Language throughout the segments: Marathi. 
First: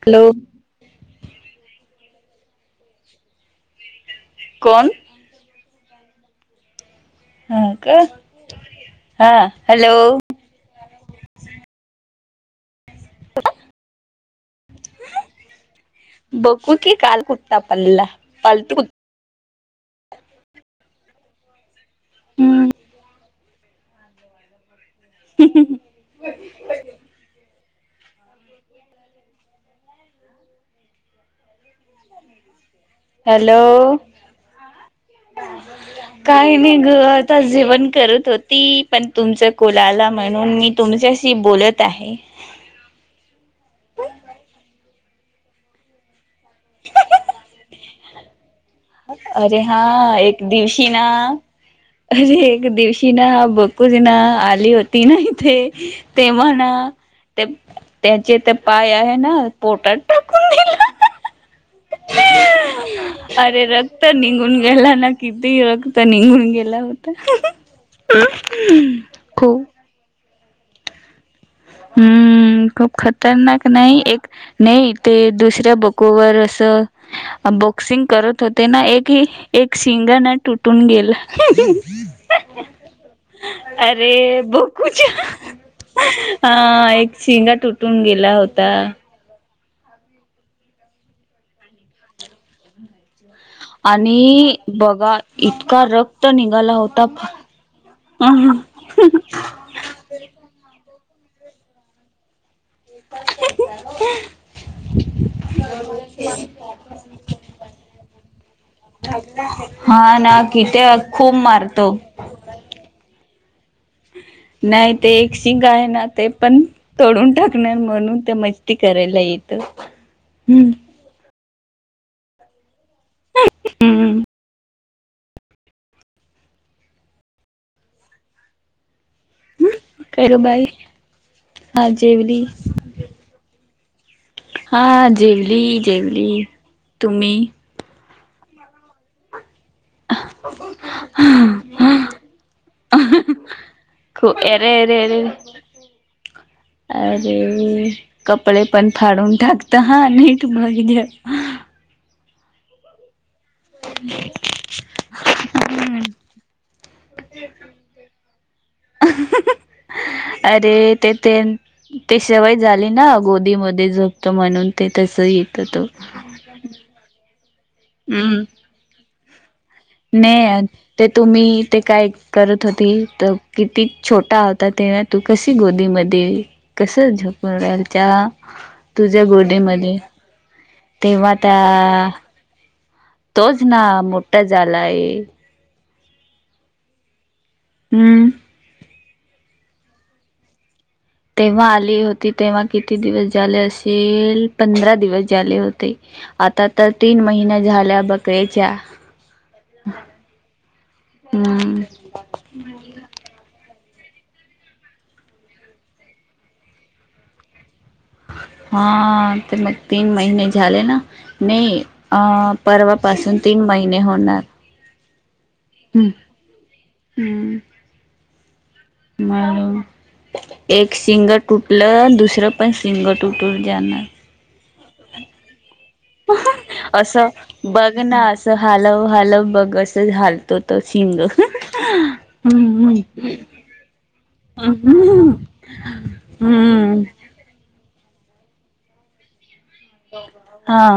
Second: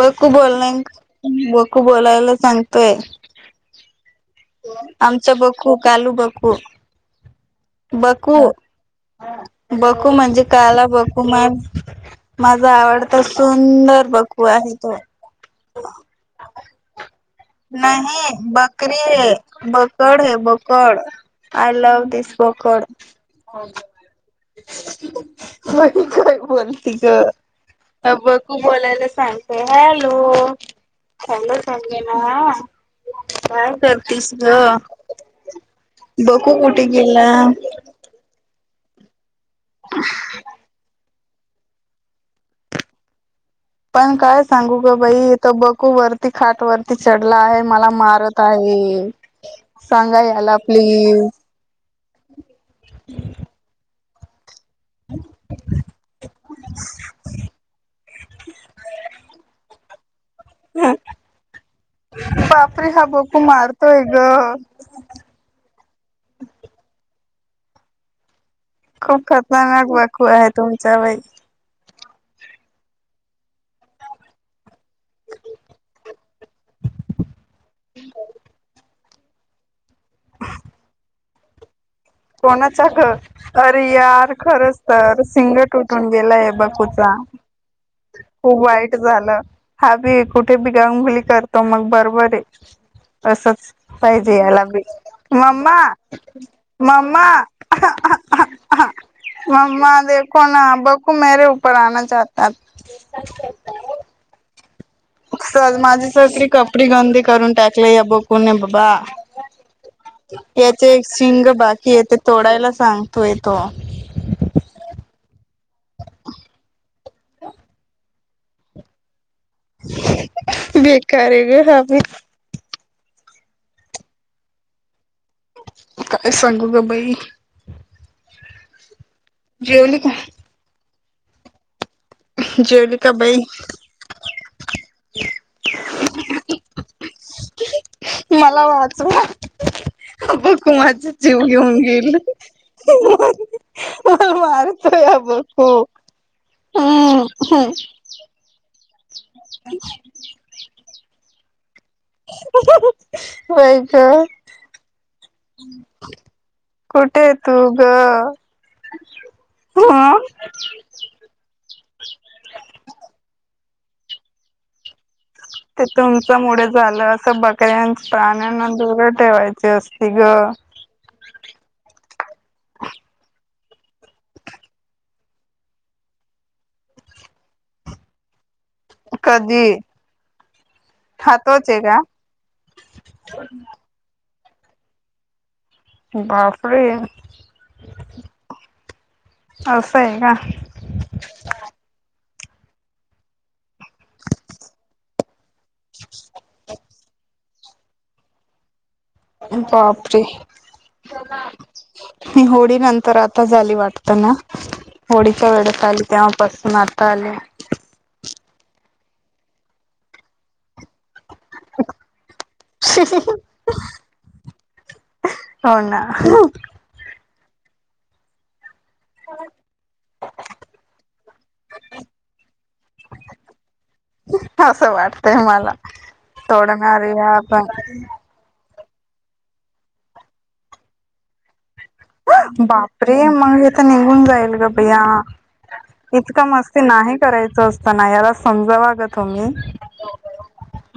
बरकू बोल ना बकू बोलायला सांगतोय. कोण आमच बकु. खू कालू बकू हा का बकू हा हॅलो बकू म्हणजे काला बकू मग मझा आवड सुंदर बकू आहे तो. बघू की काल कुत्ता पल्ला नाही पालतू कुत् बकरी है बकड है बक [unintelligible] आय लव दिस हम्म बकड म काय बोलती ग? अ बकू बोलायला सांगते हॅलो चांगल सांगेल. हॅलो ग काही बकू नाही कुठे घ. आता गेला जेवण करत होत ती पण तुमच कुलाला म्हणून मी तुमच्या ती बोलत आहे. पण काय सांगू ग बाई इथ बकू वरती खाट वरती चढला आहे. मला मारत आहे. अरे हा. सांगा एक याला दिवशी ना, प्लीज अरे एक दिवशी ना बकू [unintelligible] होती ना हिथे तेव्हा ना ते त्याचे ते पाय आहे ना पोटात टाकून दि हां. अरे मारतोय रक्त ग. निघुन गेला ना किती र निघून गेल होत. खूप खतरनाक [unintelligible] [unintelligible] तुमच [unintelligible] हम्म खूप खतरनाक नाही एक नाही ते दुसऱ्या बकोवर असं बॉक्सिंग करत होते ना. एकही एक शिंगण तुटून गेलं. [unintelligible] कोणाचा ख अरे यार खरंच तर सिंग तुटून गेलय. हा एक शिंगा तुटून गेला खूप होता. वाईट झालं. हा. हा. बे कुठे बि गा उंगली करतो. मग बरोबरए. आणि बघा मम्मा इतका रक्त निघाला होत मम्मा. [unintelligible] मम्मा देघोना. बकू मेरे उपर आना चहता. [unintelligible] स माझी सक्री कपडी गंदी करून टाकले या बकुने बाबा. हा ना किती याचे एक खूप शिंग बाकी मारतो. येते तोडायला सांगतोय. तो नाही. ते एक शिंग आहे ना ते पण तोडून टाकणार म्हणून मस्ती कराला येत हम्म [inaudible] बेकार आहे ग हा भी [unintelligible] हम्म काय सांगू ग बाई? जेवली का? अज जेवली जेवली का बाई [unintelligible] हा जेवली जेवली तुम्ही? [inaudible] मला वाचवा आ.. हा आह. बघू माझा जीव घेऊन गेल आहा.. मला [unintelligible] येरे येरे मारतोय हा अरे बघू. हम्म हम्म अरे कपडे पण फाडून टाकत हा नीट बघ ना हं हंं हंं [inaudible] होय ग [inaudible] कुठेय तू ग? ह अरे तेथ ते सवय झाली ना गोदी मध ते जपतो म्हणून ते तस येत तो ते तुमच मुळे झालं असं बकऱ्यां हम्म प्राण्यांना दूर ठेवाय नाही ते तुम्ही ते काय करत होती तर? किती छोटा होता. तेव्हा तू कस गोदीमध्ये कसं झोपून राहायच्या. तुझ्या कधी गोडीमध्ये तेव्हा त्या.. हातोच आहे का तोच ना मोठा झालाय बापरे! हम्म अस आहे का? तेव्हा आले हो तेव्हा किती दिवस झाले असेल, पंधरा दिवस झाले होते. आता तर तीन महिन्या झाल्या बकऱच्या. बापरे! हम्म [unintelligible] ही होळी नंतर आता झाली वाटते ता ना होडीच्या वेळेत आली तेव्हापासून आता आले. हा ते मग तीन महिने झाले ना. नाही अं परवापासून तीन महिने होणार. हो ना हम्म [unintelligible] मॅडम एक शिंग तुटलं दुसरं, पण शिंग तुटून जाणार. असं वाटतंय मला? सोडणारे असं या पण बघ ना असं. हलव हलव, बघ असं हलतो तो शींग. बापरे! मग हेत इथून निघून जाईल गं बया. इतक मस्ती नाही करायच असं. पण ना ह्याला समजवा गं तुम्ही. हा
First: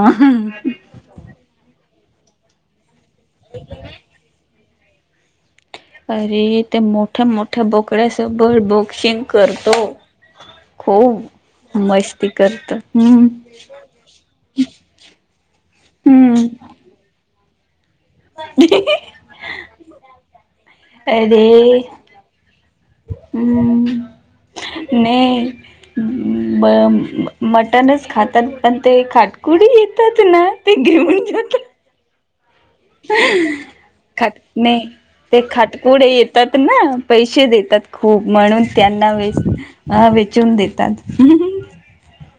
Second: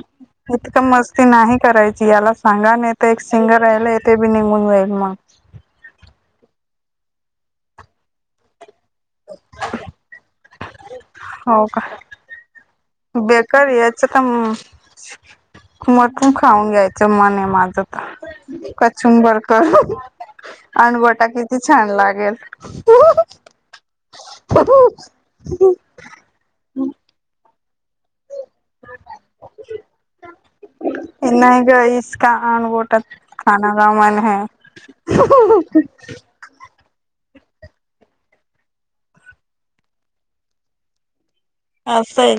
इतकं मस्ती नाही करायची याला सांगा नेत. ते एक सिंगल राहिल ते बी निघून जाईन. म्ह अरे! ते मोठ्या मोठ्या बोकड्यासबर बोक. शिंग करतो. खूप, मस्ती कर. बेकरी याच का मग, मटून हम्म खाऊन घ्यायचं मने. माझ. कचुंबर कर, आंबटा किती अरे छान लागेल? हम्म नाही टणच खातात पण, ते खाटकुडी येतात ना, ते घेऊन नाही जातात. ग खात नाही ते खाटकुडे येतात ना [unintelligible] पैसे देतात खूप म्हणून त्यांना वेच, वेचून देतात.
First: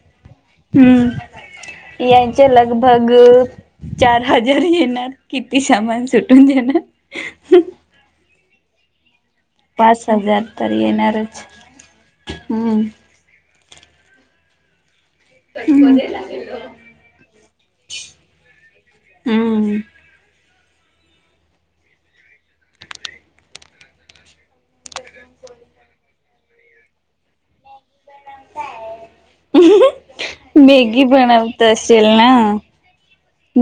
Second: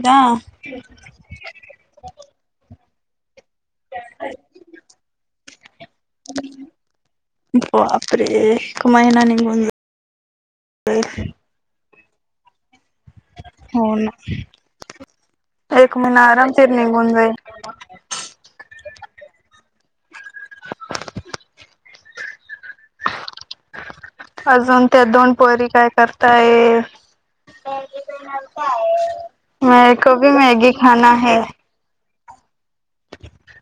[unintelligible] हम्म यांचे लग. बग. चार हजार येणार, किती सामान सुटून जाणार. केव्हा येणार आहे मी? पाच हजार तरी येणारच. हम्म. हो ना. एक महिना आराम, फिर निघून जाईन. हम्म अजून त्या दोन पोरी काय करताहेत. [unintelligible] [unintelligible] मेरे को भी मॅगी खाना है. नाय,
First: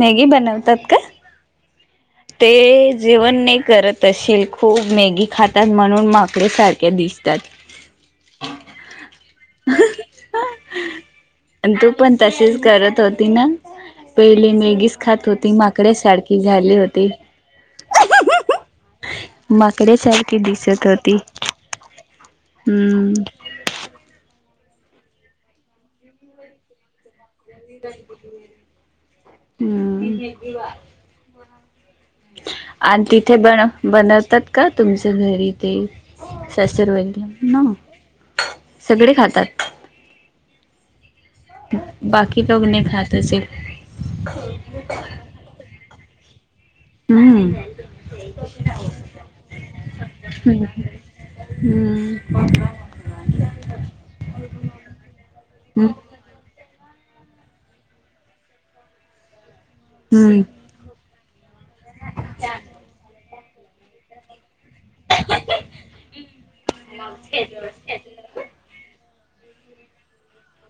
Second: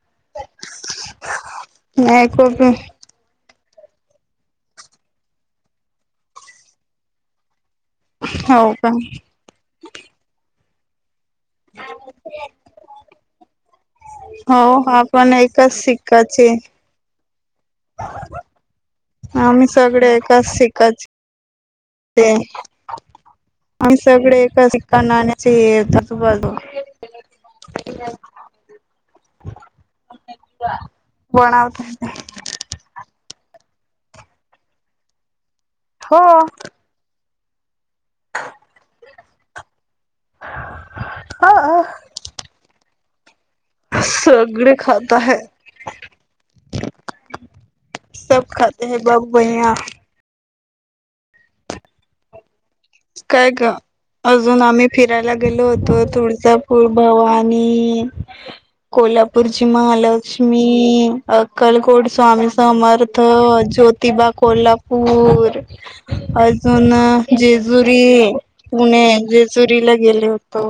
मॅगी बनवतात का? मेरे को ते भी जेवन ने. करत असेल खूप मॅगी खातात म्हणून माकडे सारख्या दिसतात. हो का [unintelligible] अन् तू पण तसेच करत होत. तिन पहिले हो मॅगीच खात आपण होती. एकाच माकड्या साडखी शिक्काचे झाली होती. [unintelligible] आम्ही माकड्या सगडे सारखी एकाच दिसत शिकाच होती. ते हम्म आम्ही सगळे एक शिक्का नाण्याच्या [unintelligible] बाजू [unintelligible] हुं [unintelligible] बणवतांना आण तिथे बनव बनवतात का तुमच घरी ते हो सासर वैद्य ना सगडे खातात बाकी कबून नाय खात तसे सगळेे खात आहेत. हम्म सब खाते है बाबु भैया हुं काय ग अजून आम्ही फिरायला गेलो होतो. तुडजा कुळभवानी कोल्हापूर ची हम्म महालक्ष्मी अक्कलकोट स्वामी समर्थ त ज्योतबा कोल्हापूर अजून जेजू री पुणे जेजूरीला गेले होतो.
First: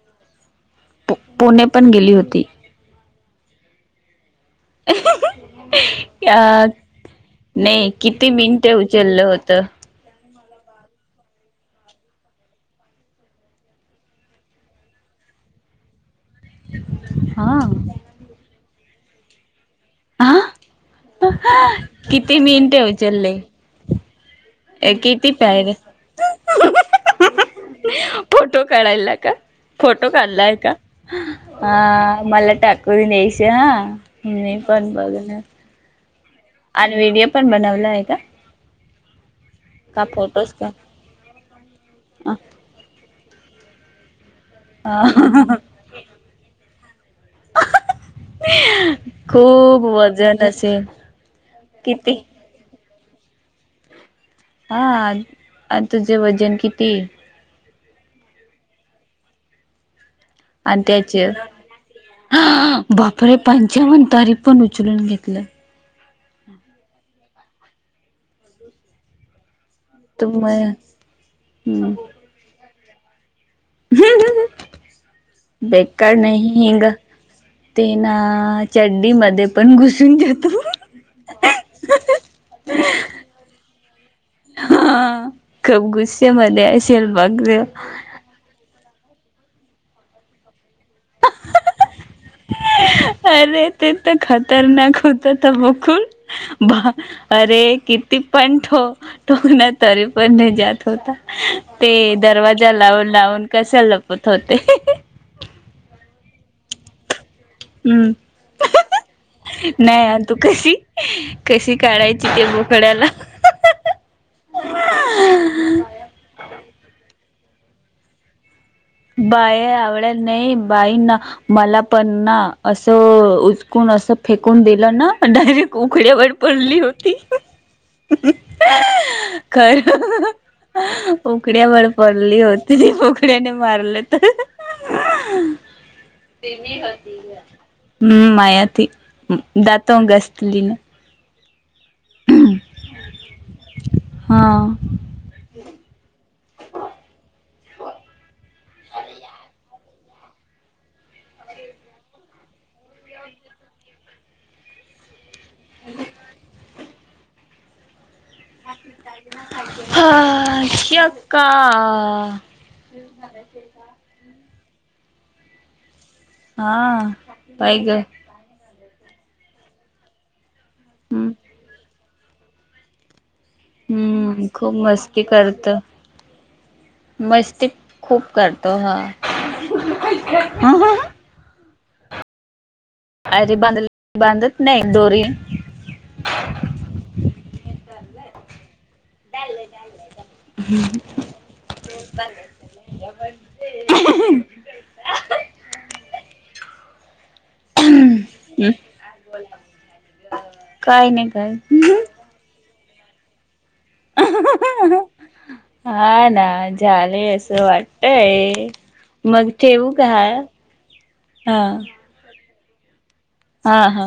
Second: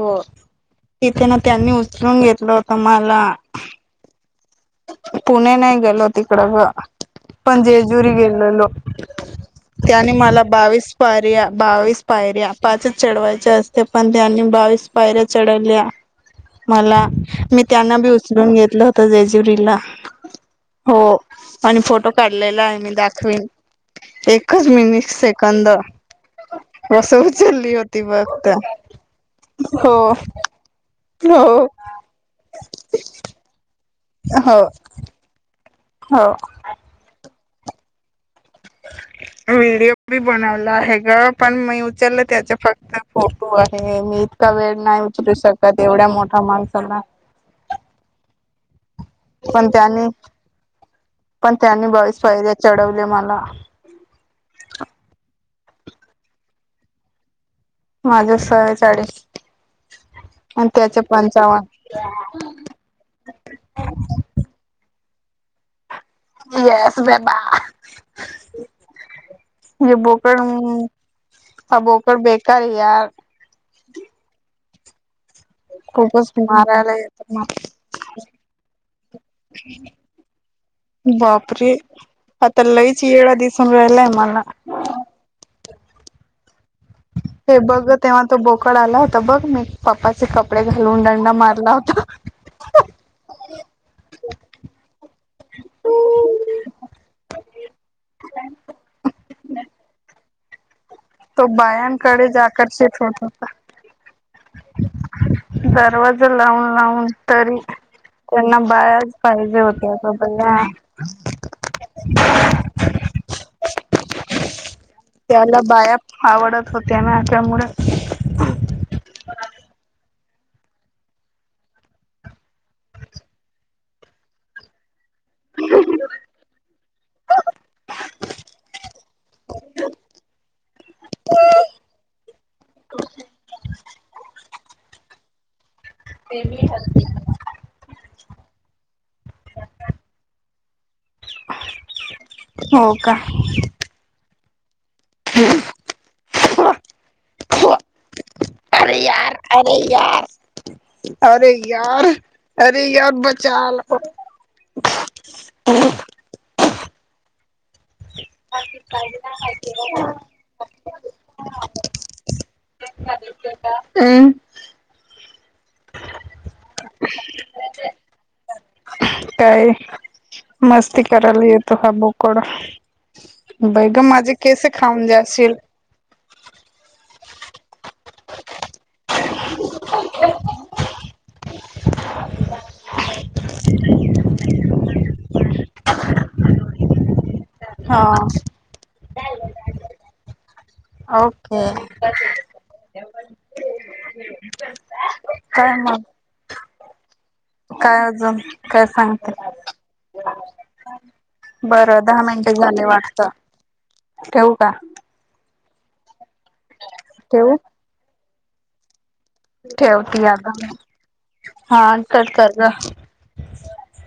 पु तिथे ना पुणे त्यांनी पण गेली उचलून होती. घेतलं होत मला. पुणे नाही गेलो तिकड ग अ पण नाही जेजुरी किती गेलेलो मिनिटे उचललं होतं. त्याने मला बावीस पारया बावीस पायऱ्या पाचच चढवायच्या असते पण त्यांनी बावीस पायऱ्या चढवल्या. मला हा. मी त्यांना बी उचलून घेत ल होत जेजु जुरिला हा हो आणि फोटो किती काढलेला आहे मिनिटे मी उचलले? दाखवीन. एक किती असं उचलली होती [unintelligible] फक्त फोटो काढायला का? हो फोटो काढलाय का? हो ह -मला टाकू देयचे हा हम् नाही हो पण बघन हो. आणि व्हिडिओ पण बनवलाय का? व्हिडिओ का बी फोटोच का? बनवला आहे ग, पण मी उचललं त्याच्या फक्त फोन- तो आहे मी- वेळ नाही उचलू शकत एवढ्या मोठा माल- [unintelligible] [unintelligible] पण खूप त्यानी वजन असेल किती? ल्या मला. हा, तुझे वजन किती? माझ सेहेचालीस - आणि त्याचे -अं बापरे! पंचावन तरी पण उचलून घेत- आपलं. येस - बा- हे तर बोकरळ मग हहा बोकद बेकार आहे. यार- [inaudible] बेकार खूपच नाही हिंग मारायला येत. ते ना चड्डी मध्ये पण घुसून जातो बापरे! हा त लईच येडा दिसून राहिलाय मला. खूप गुस्सेमध्ये आहे. हे बघ -तेव्हा तो बघ- कळाला होता बघ म पप्पाचे कप- अरे! ते तर, खतरनाक होत ते बोकूूड. अरे! किती पण ठोक ठोक ना तरी- पण नाई जात. हो का? तो ते बायांकडेच दरवाजा आकर्षित लावून होत होता. लावून कश लपत होते. दरवाजा लावून लावून- तरी हम्म -त्यांना बायाच पाहिजे नाही तू होत्या कशी कशी काढायची ते बोकड्याला [unintelligible] त्यामुळेच - बाय आवडत नाही, बाई ना मला पण ना असं उचकून असं फेकून दिलं ना डायरेक्ट उकड्यावर पडली होती खर उकड्यावर पडली होती उकड्या- मारले तर- [unintelligible] हम् माया त दातो घसली न. हो का? हां - हम् हा [unintelligible] अरे यार अरे [unintelligible] [unintelligible] हा शक्का हम् हा पाय ग काय? मस्ती हम्म कराल येतो हा बो कोड हम्म, खूप मस्ती करतो. मस्ती खूप करतो हा अ रे बांधल बांध नाही दोरी हा ओके हम्म काय मग हम्म काय अजून काय सांगते? काय नाही काय बरं दहा मिनट झाले वाट [inaudible] ठेऊ का? हा हा झाले ठेवू? असं वाटतय. हे ठेवती आता हा, कट कर. जा हा हा